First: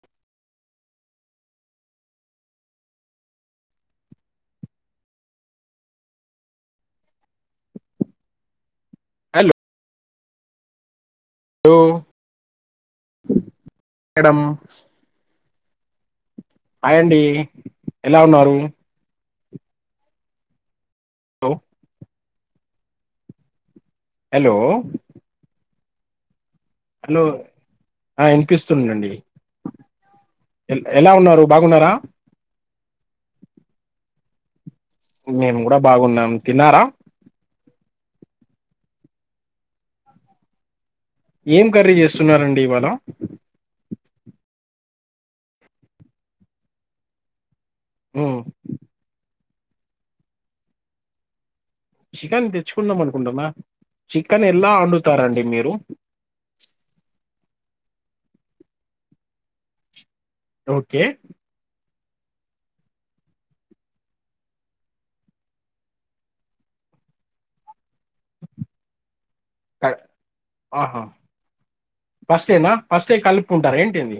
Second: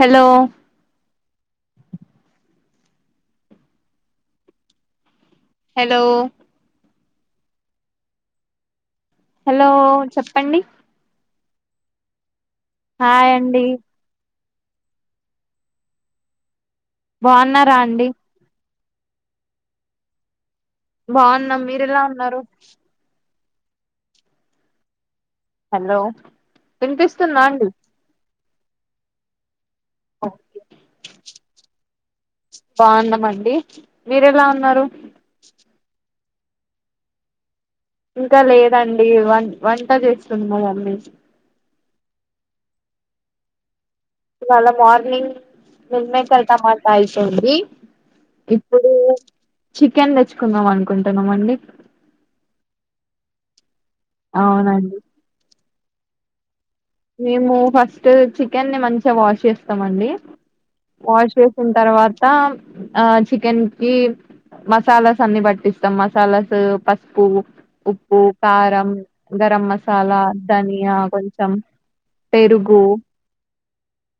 Hello hello hello చెప్ పండి లో హయ్ అండి. డం ఆయండి బాగున్నారా అండి ఎలా ఉన్నారు. హలో బావున్నాం మీరెలా ఉన్నారు. హలో హలో వినిపిస్తుందా అండి. ప్పిస్తుండండి అఓ ఎలా ఉన్నారు బాగున్నారా బాగున్నామండి మీర ఎలా ఉన్నారు మేము కూడా బాగున్నాం తిన్నారా ఇంకా లేదండి వ వంట చేస్తున్నా అండి ఏం కర్రీ చేస్తున్నారండి ఇవాళ ఇవాళ మార్నింగ్ నిమ్మకాయ టమోటా అయిపోయింది ఉమ్ ఇప్పుడు చికెన్ తెచ్చుకుందాం అనుకుంటున్నాం అండి చికెన్ తెచ్చుకున్నాం అనుకుంటునా చికెన్ ఎలా అవునండి వండుతారండి మీరు మేము ఫస్ట్ చికెన్ మంచిగా వాష్ చేస్తాంఅండి ఓకే వాష్ వేసిన తర్వాత ఆ చికెన్ కి మసాలాస్ అన్ని పట్టిస్తాం మసాలాస్ పసుపు ఉ ఉప్పు కారం గరం క- మసాలా ధనియా కొంచెం ఫస్ట్టీన పెరుగు ఫస్ట్టీన కలుపుకుంటారా ఏంటింది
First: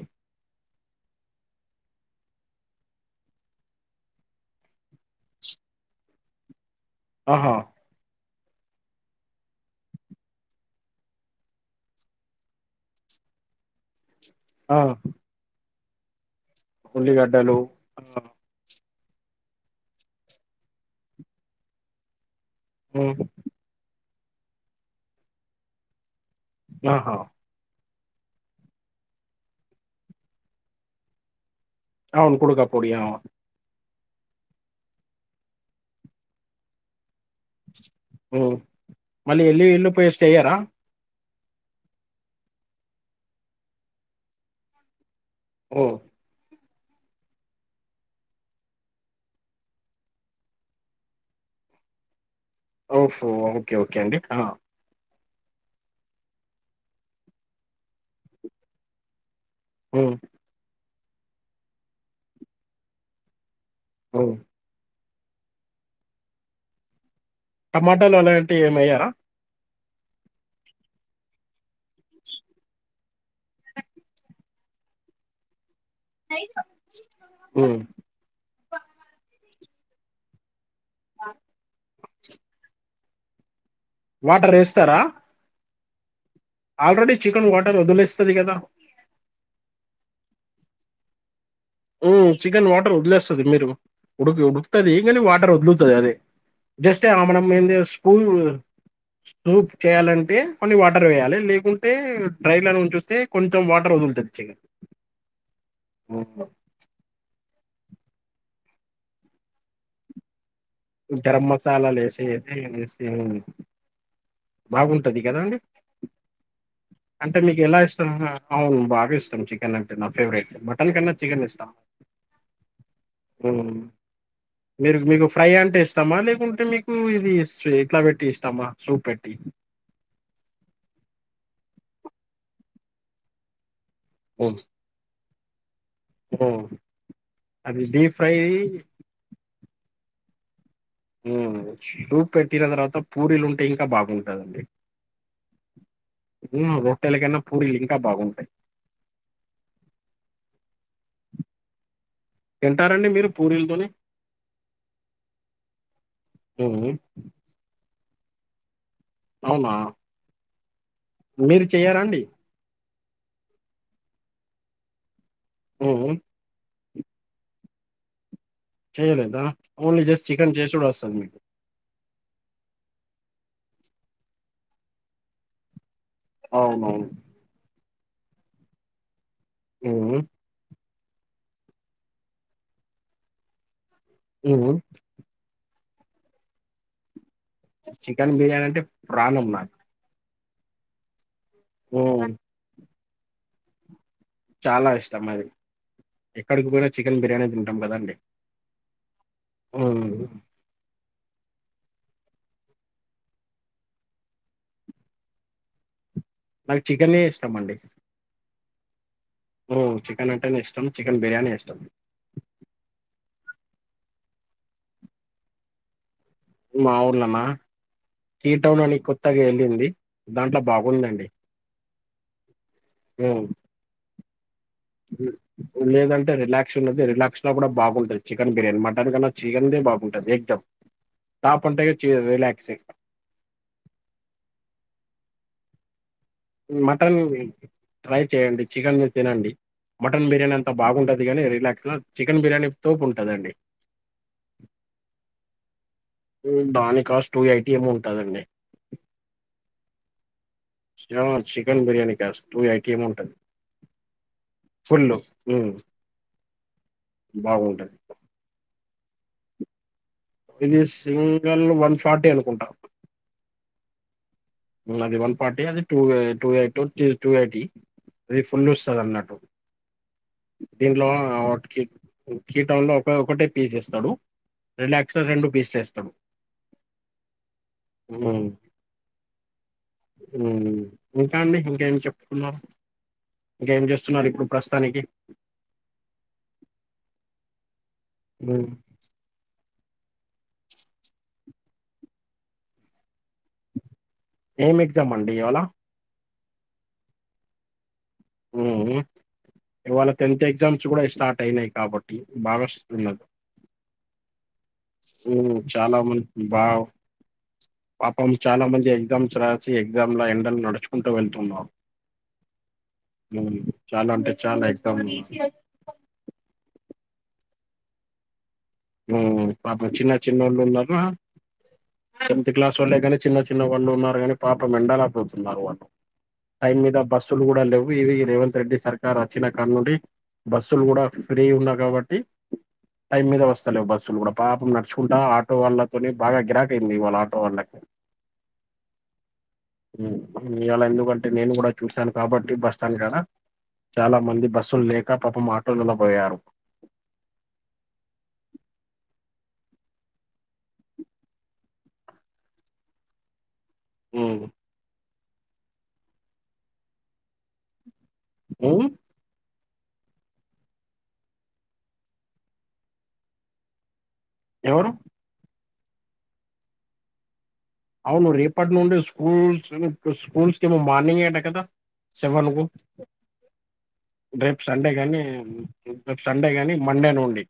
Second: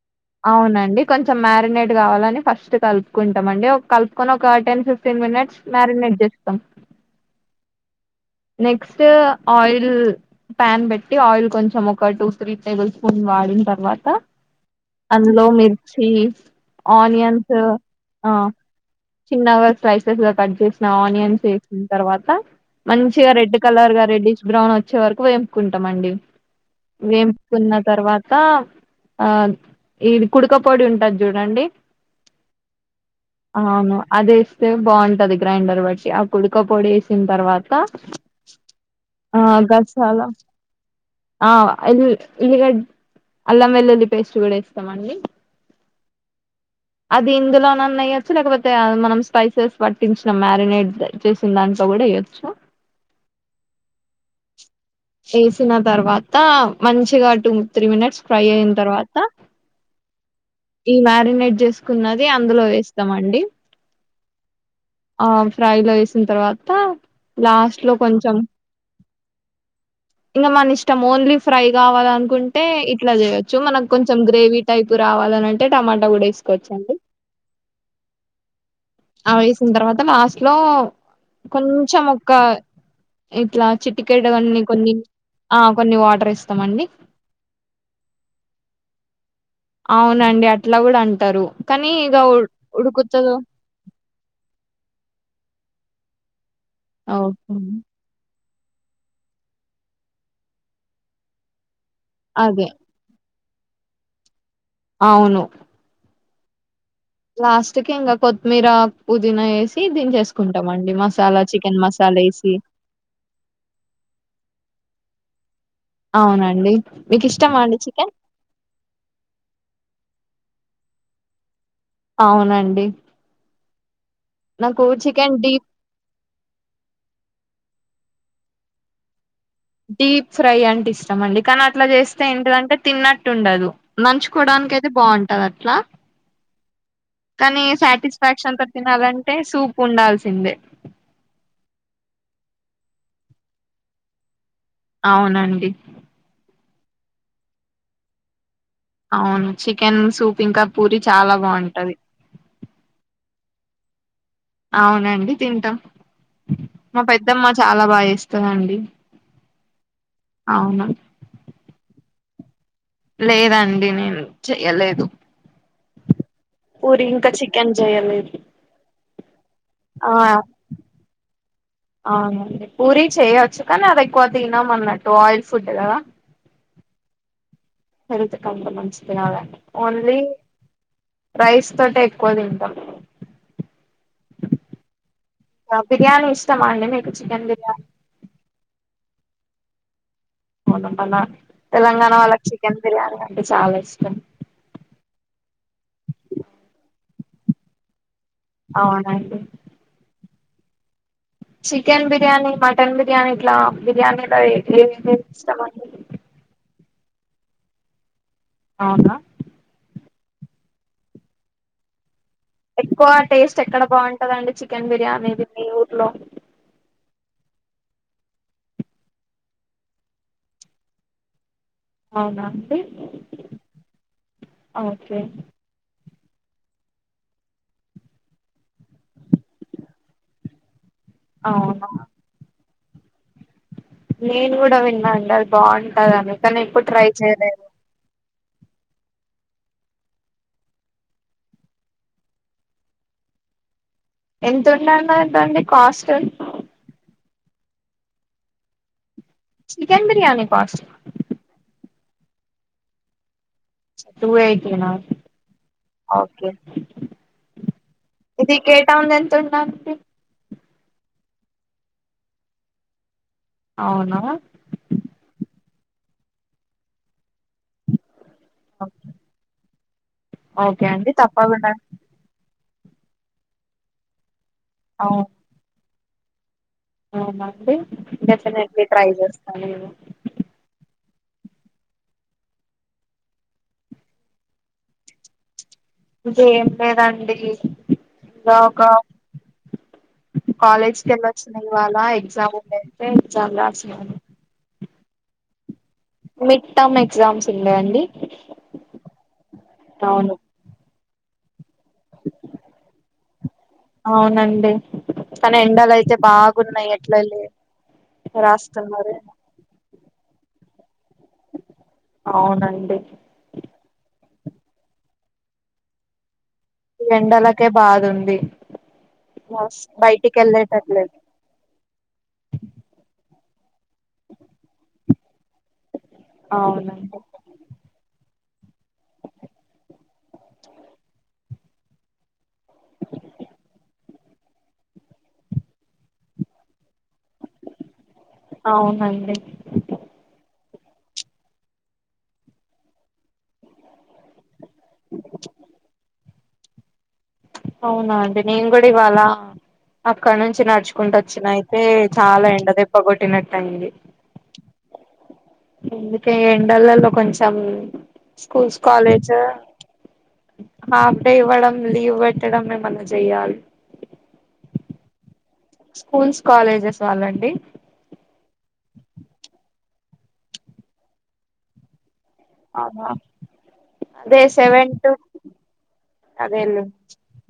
అవునండి కొంచెం మ్యారినేట్ కావాలని ఫస్ట్ కలుపుకుంటాం అండి కలుపుకొని ఒక టెన్ ఫిఫ్టీన్ మినిట్స్ మ్యారినేట్ చేస్తాం ఆహా నెక్స్ట్ ఆయిల్ ప్యాన్ పెట్టి ఆయిల్ కొంచం ఒక టూ త్రీ టేబుల్ స్పూన్ వాడిన తర్వాత ఆ అందులో మీరు చీస్ ఆఓనియన్స్ ఆ చిన్నగా స్లైసెస్ కట్ చేసిన ఆనియన్స్ వేసిన తర్వాత ఉమ్, మంచిగా రెడ్ కలర్ గా రెడ్డిష్ బ్రౌన్ వచ్చే వరకు వేంపుకుంటాంమండి ఆహా వెంచుకున్నా తర్వాత ఆ ఇది కుడుక పొడి ఉంటది చూడండి అవును కుడుకు పోడి అవును అవును అదిస్తే బాగుంటది గ్రైండర్ బట్టి ఆ కుడక పొడి వేసిన తర్వాత ఆ మళ్ళీ వెళ్లి వెళ్ళి గసాల పేస్ట్ అయ్యారా ఆ ఇల్ ఇల్లుగ అల్లం వెల్లుల్లి పేస్ట్ కూడా ఇస్తామండి ఓ అది ఇందులోనన్న అయచ్చు లేకపోతే మనం స్పైసెస్ పట్టించిన మ్యారినేట్ చేసిన దాంట్లో కూడా వయ్యొచ్చు ఫ ఓకే ఓకే అండి ఆ వేసిన తర్వాత మంచిగా టూ త్రీ మినిట్స్ ఫ్రై అయిన తర్వాత హ ఈ మ్యారినేట్ చేసుకున్నది అందులో వేస్తామండి అవు ఆ ఫ్రైలో వేసిన తర్వాత లాస్ట్ లో టమాటాలు కొంచెం అలాంటివి ఏమయ్యారా ఇంకా మన ఇష్టం ఓన్లీ ఫ్రై కావాలనుకుంటే ఇట్లా చేయొచ్చు మనకు కొంచెం గ్రేవీ టైప్ రావాలంటే టమోటా కూడా వేసుకోవచ్చు అండి హ్మ్. ఆ తర్వాత లాస్ట్ లో కొంచెం ఒక ఎట్లా చిటికెడు అన్ని కొన్ని స్తారా ఆ కొన్ని వాటర్ ఇస్త ఆల్రెడీ చికెన్ వాటర్ వదిలేస్తుంది కదా ఇట్లా కూడా అంటారు కానీ ఇక ఉ చికెన్ వాటర్ ఉడుకుతదో వదిలేస్తది మీరు ఉడుకి ఉడుకుతది కానీ వాటర్ వదులు అదే జస్ట్ ఆమన ఓకే మంది స్కూల్ సూప్ చేయాలంటే కొన్ని వాటర్ వేయాలి లేకుంటే అదే ట్రైలర్ ఉ చూస్త కొంచెం వాటర్ వదులుతది చికెన్ అవును ఉహూ లాస్ట్ కి ఇంకా కొత్తిమీర పుదీనా వేసి దించేసుకో గరం మసాలాలు ఏసి వేసి బాగుంటది కదా అండి అవునండి అంటే ఇష్టమా మీకు అండి ఎలా ఇష్టం చికెన్ అవు బాగా ఇష్టం చికెన్ అంటే నాకు ఫేవరెట్ మటన్ కన్నా చికెన్ ఇష్టం అవునండి హ్మ్. నాకు చికెన్ డీప్ ఇమా లేకుంటే మీకు ఇది ఇట్లా పెట్టి ఇష్టమా సూప్ పెట్టి డీప్ ఫ్రై అంటే ఇష్టం అండి కానీ అట్లా చేస్తే ఏంటిదంటే తిన్నట్టు ఉండదు ఓ నంచుకోవడానికి అయితే బాగుంతుంది ఆది వట్లా కానీ అది డీప్ ఫ్రై సాటిస్ఫాక్షన్ంతొ తినాలంటే సూ ఉండాల్సిందే చూపు పెట్టిన తర్వాత పూరీలు ఉంటే ఇంకా బాగుంటదండి అవునండి రొట్టెలకన్నా పూరిలు ఇంకా బాగుంటాయి అవును చికెన్ సూప్ ఇంకా పూరి చాలా బాగుంటది తింటారండి మీరు పూరీలతోని అవునండి తింటాం ఉమ్ మా పెద్దమ్మ చాలా బాగా జేస్ స్తదండి అవునా మీరు చెయ్యారా అండి లేదండి నేను చెయ్యలేదు ఉమ్ ఊరి ఇంకా చి ఎంజయలేదు చెయలేదా ఓన్లీ జస్ట్ చికెన్ చేసిడు ఒస్తది మీకు అవునండి పూరి చేయచ్చు కానీ అది ఎక్కువ తినమ అన్నట్టు ఆయిల్ ఫుడ్ కదా అవునవును హెల్త్ అంత మంచిది కదండీ ఉమ్ ఓన్లీ రైస్ తోటె ఎక్కువ తింటాం ఉమ్ బిర్యాని ఇష్టమాండి మీ చికన్ బి చికెన్ బిర్యానీ అంటే ప్రాణం మాక్ మొనమల తెలంగాణ వాళ్ల ఉమ్ చికెన్ బిర్యానీ అంటే చాలా ఇష్టం చాలా ఇష్టం అది ఎక్కడికి పోయినా చికెన్ బిర్యానె తింటాం కదండి అవునండి ఉమ్ చికెన్ బిర్యానీ మటన్ బిర్యానీ ఇట్లా బిర్యానీలో ఏ ఏమంటే ఇష్టమండి చికెనే ఇష్టాం అండి అవునాా ఓ చికెన్ అంటేనే ఇష్టం చికెన్ బిర్యానీ ఇష్టం ఎక్కువ టేస్ట్ ఎక్కడ బాగుంటదండి చికెన్ బిర్యానీది మీ ఊర్లో మాఊళనా హీటౌన్ అని కొత్తగా వెళ్ళింది దాంట్ల బాగుందండి అవునా అండి ఆ ఓకే ఉ ఉలేదండి రిలాక్స్ ఉన్నది రిలాక్స్ లో కూడా బాగుంటది చికన్ బిర్యానీ మటన్ కన్నా చికెన్ దే బాగుంటుది ఎక్దం టాప్ అంటే అవునా ఇగ క్యూ రిలాక్స్ నేను కూడా విన్నాండి అది బాగుంటదని కానీ ఎప్పుడు ట్రై మటన్ చేయలేదు ట్రై చేయండి చికెన్ మీర్ తినండి మటన్ బిర్యానీ అంతా బాగుంటది కానీ రిలాక్స్గా చికెన్ బిర్యానీ తోపు ఉంటదండి ఎంత ఉన్నదంటందండి కాస్ట్ ఏం ఉంటాదండి చికెన్ బిర్యానీ కాస్ట్ తిను చికెన్ బిర్యానీ ూ జస్ట్ ఎయిటీ మో ఉంటుంది టూ ఎయిటీ నా ఓకే బాగుంటది ఇది టౌన్ లో ఎంతంట ఇది సింగల్ వన్ ఫార్టీ అనుకుంటా అవునా అది వన్ ఫార్టీ అది టూ ఎ టూ ఎయిటీ టూ ఎయిటీ అది ఫుల్ వస్తది అన్నట్టు ఓకే దీంట్లో అండి తప్పకుండా వాటికి [unintelligible] లో ఒక ఒకటే పీస్ వేస్తాడు రిలాక్స్ లో అవును రెండు పీస్లు వేస్తడు అవునండి డెఫినెట్లీ ట్రై చేస్తాను నేను మ్మ్ ఇంకా అండి ఇంకేం చెప్పుకున్నాం. ఇంకేం చేస్తున్నారు ఇప్పుడు ప్రస్తుతానికి ఇంకేం లేదండి ఉమ్. రాక కాలేజ్కి వెళ్లొచ్చినారా ఇవాళ ఎగ్జామ్ ఉండ అయితే ఎగ్జామ్ రాసినార ఏం ఎగ్జామ్ అండి ఇవాళ మిడ్ టర్మ్ ఎగ్జామ్స్ ఉందా అండి ఇవాళ అవును టెన్త్ ఎగ్జామ్స్ కూడా స్టార్ట్ అయినాయి కాబట్టి బాగా [unintelligible] తన ఉమ్, ఎండలు చాలా అయితే మంది బా బాగున్నాయి ఎట్ల ఎల్లేది. పాపం చాలా మంది రాస్తున్నారు ఎగ్జామ్స్ [unintelligible] ఎండలు నడుచ్ కుంటు వెళ్తున్నా. అవునండి మ్మ్ చాలా అంటే చాలా ఇ క ఎండలకే బాదుంది పాపం చిన్న చిన్న వాళ్ళున్నారు. వెళ్ళేటట్లేదు టెన్త్ క్లాస్ వాళ్ళే కానీ చిన్న చిన్న వాళ్ళు ఉన్నారు కాని పాపం ఎండలకు ఉన్నారు [unintelligible] టైమ్ మీద అవునండి బస్సులు కూడా లేవు ఇవి లేవ రెడ్డి సర్కార్ వచ్చిన కాల నుండి బస్సులు కూడా ఫ్రీ ఉన్నాయి కాబట్టి టైం మీద వస్త న్నాయ్ బస్సులు కూడా పాపం నడుచుకుంటా ఆటో వాళ్ళతోనే బాగా గిరాకి అయింది వాళట వాళ్ళకి అవునండి ఇయ్యాల ఎందుకంటే నేను కూడా చూశాను కాబట్టి బస్టాండ్ కాడా చాలా మంది బస్సులు లేక పాపం ఆటోలలోబోయారు అవునా అండి నేను కూడా ఇవాళ అక్కడి నుంచి నడుచుకుంటూ వచ్చిన అయితే చాలా ఎండదెబ్బ కొట్టినట్టు అయింది ఉమ్ అందుకే ఎండలలో కొంచెం స్కూల్స్ ఉమ్, కాలేజీ హాఫ్ డే ఇవ్వడం లీవ్ పెట్టడం ఏమన్నా చెయాలి ఎవరు స్కూల్స్ కాలేజెస్ వాళ్ళండి అవును రేపటి నుండడి స్కూల్స్ స్కూల్స్ కి ఏమో మార్నింగ్ అట కదా సెవెన్ కు అవునా అదే రేపు సండే సెవెన్ టు కానీ రేపు సండే కానీ అదేలే మండే నుండి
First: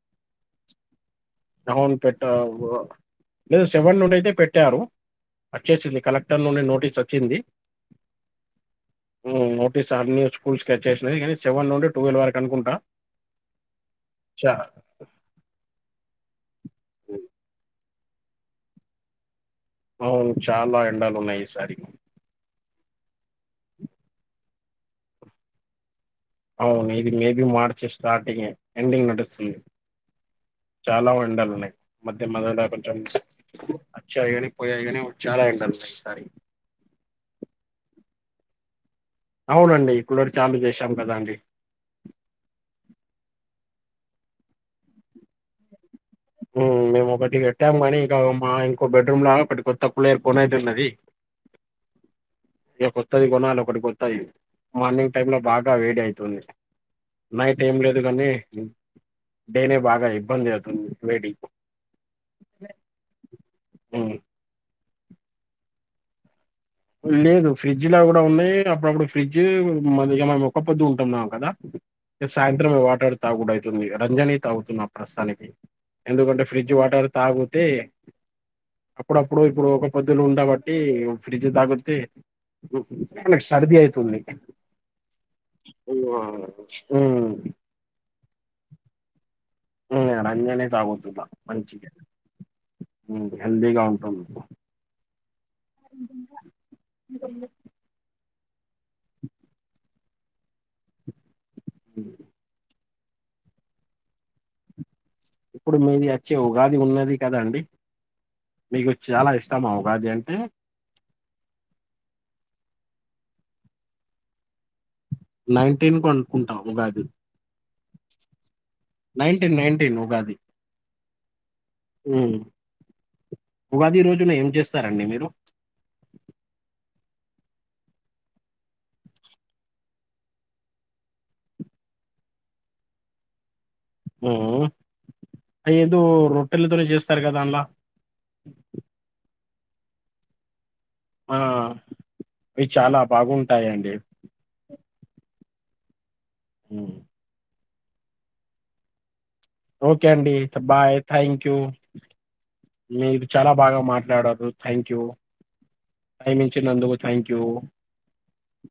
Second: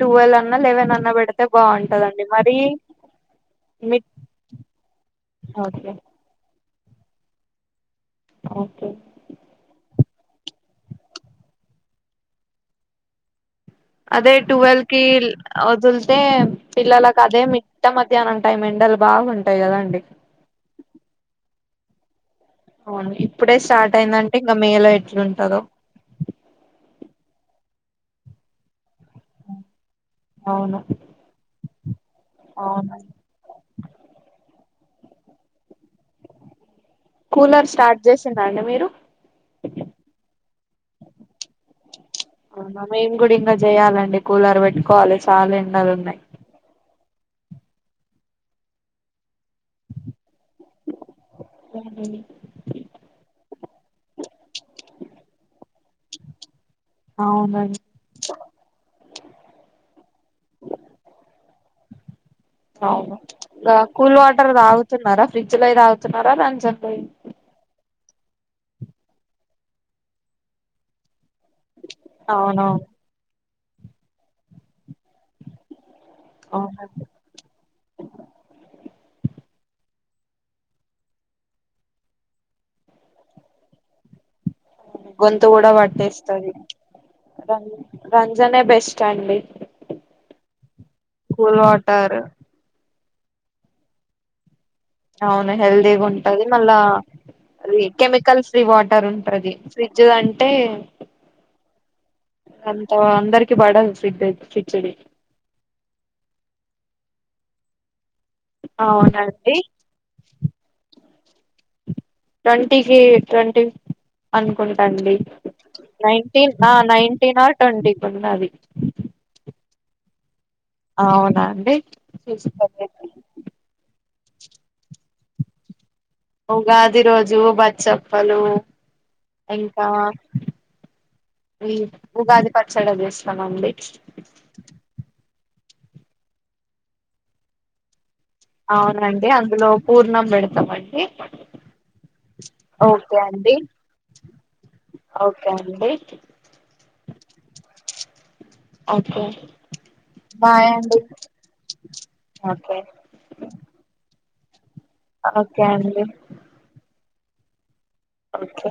టువెల్ అన్నా లవెన్ అన్నా పెడి పెట్ట లేదు సెవెన్ మిడ్ నుండి అయితే పెట్టారు ఓకే వచ్చేసింది కలెక్టర్ నుండి నోట్ నోటి వచ్చింది ఓకే సార్ ను స్కూల్ స్కెచ్ చేసినది కానీ సెవెన్ నుండి ట్వెల్వ్ వరకు అనుకుంటా అదే చ ట్వెల్వ్ కి వదులుతే పిల్లలలకు అదే మీ మిట్ట మధ్యానం టైమ్ ఎండలు బాగుం అవును చాలా ఎండలు ఉన్నాయి ఈ సారి అవును ఇప్పుడే స్టార్ట్ అయిందంటే ఇంకా మే లో ఎట్లుంటందో అవును ఇది మేబి మార్చి స్టార్టింగ్ ఎండింగ్ నడుస్తుంది అవును చాలా ఎండలు ఉన్నాయి మధ్య మద్దెల అవునా కొంచెం సు [inaudible] పోయిగానే చాలా ఎండలు ఉన్నాయ్ ఈ సారి కూలర్ స్టార్ట్ చేసి రండి మీరు అవునండి. కూలర్ చాలు చేశాం కదాండి అవున మేము కూడా ఇంకా చెయాలండి కూలర్ పెట్టుకోవాలి చాలా ఎండలు ఉన్నాయి మేము ఒకటికి పెట్టాము కానీ ఇక మా ఇంకో బెడ్ రూమ్ లో ఒకటి కొత్త కుల కొనేది ఉన్నది ఇగా కొత్తది కొనాలి ఒకటి కొత్తది మార్నింగ్ టైమ్ లో బాగా వేడి అయితుంది నైట్ ఏం అవునండి లేదు కానీ డేనే బాగా ఇబ్బంది అవుతుంది వేడి అవును గా హ్మ్. కూల్ వాటర్ తా న్నారా ఫ్రిడ్జ్ లాయి తాగుతున్నారా రంజాన్ లేదు ఫ్రిడ్జ్ లా కూ ఇ ఉన్నాయి అప్పుడప్పుడు ఫ్రిడ్జ్ మనం ఒక్క పొద్దు ఉంటున్నాం కదా సాయంత్రం అవునవును వాటర్ తాగుడు ఐ రంజాని తాగుతున్న ప్రస్తుతానికి ఎందుకంటే ఫ్రిడ్జ్ అవునండి వాటర్ తాగితే అప్పుడప్పుడు ఇప్పుడు ఒక్క పొద్దులు ఉండబట్టి ఫ్రిజ్ అది అదితాగుతే, ఆయనకి, సర్ది అయితుంది. గొంతు కూడా ఉమ్ పట్టేస్తది, ఉమ్, రంజనే బెస్ట్ అండి. ఉమ్ రాంజనే తాగుతుంట కూల్ మంచిది. వాటర్ హెల్దీగా ఉంటాం. అవును హెల్ది ఉంటాది, మళ్ల, అది కెమికల్స్. ఫ్రీ వాటర్ ఉంటది, ఫ్రిడ్జ్ అంటే. అ అంత అందరికి బాడన్ సిదయ్ సిక్సడె. ఇప్పుడు మీది అచ్చి, ఉగాది ఉగాది, గదా అండి. మీకు చాలా, అవునండి ఇష్టమ, ఉగాది అంటే. ట్వంటికి, ట్వంటీ అనుకు. అండి నైన్టీన్ కు అనుకుంటా నైటిన్, అ నైటిన్, ఆట్. కండి పన్నాది. నైటిన్, నైటీన్, ఉగాది. అవునా. ఉమ్ చూసుకోలేండి ఉగాది రోజ్. పొద్దున్న ఏం చేస్తారండి మీరు. ఉగాది రోజు బచ్చప్పలు, ఇంకా, ఈ ఉగాది పచ్చడ, చేస్తామండి. ఉమ్. ఏదో, రొట్టెలతోనే, జెస్తారు గదా, అంల్లా. అవునండి, అన్. అందులో పూర్ణం, బెండ్తమండి. ఆ, ఇవి చాలా, ఓకే అండి బాగుంటాయంండి. ఓకే అండి. ఉమ్. అకే. ఓకే అండి బాయ్, థాక్యూ, ఓకే మీరు చాలా బాగా, మాట్లాడరు. ఓకే అండి. ఇచ్చినందుకు థ్యాంక్ యూ. ఓకే.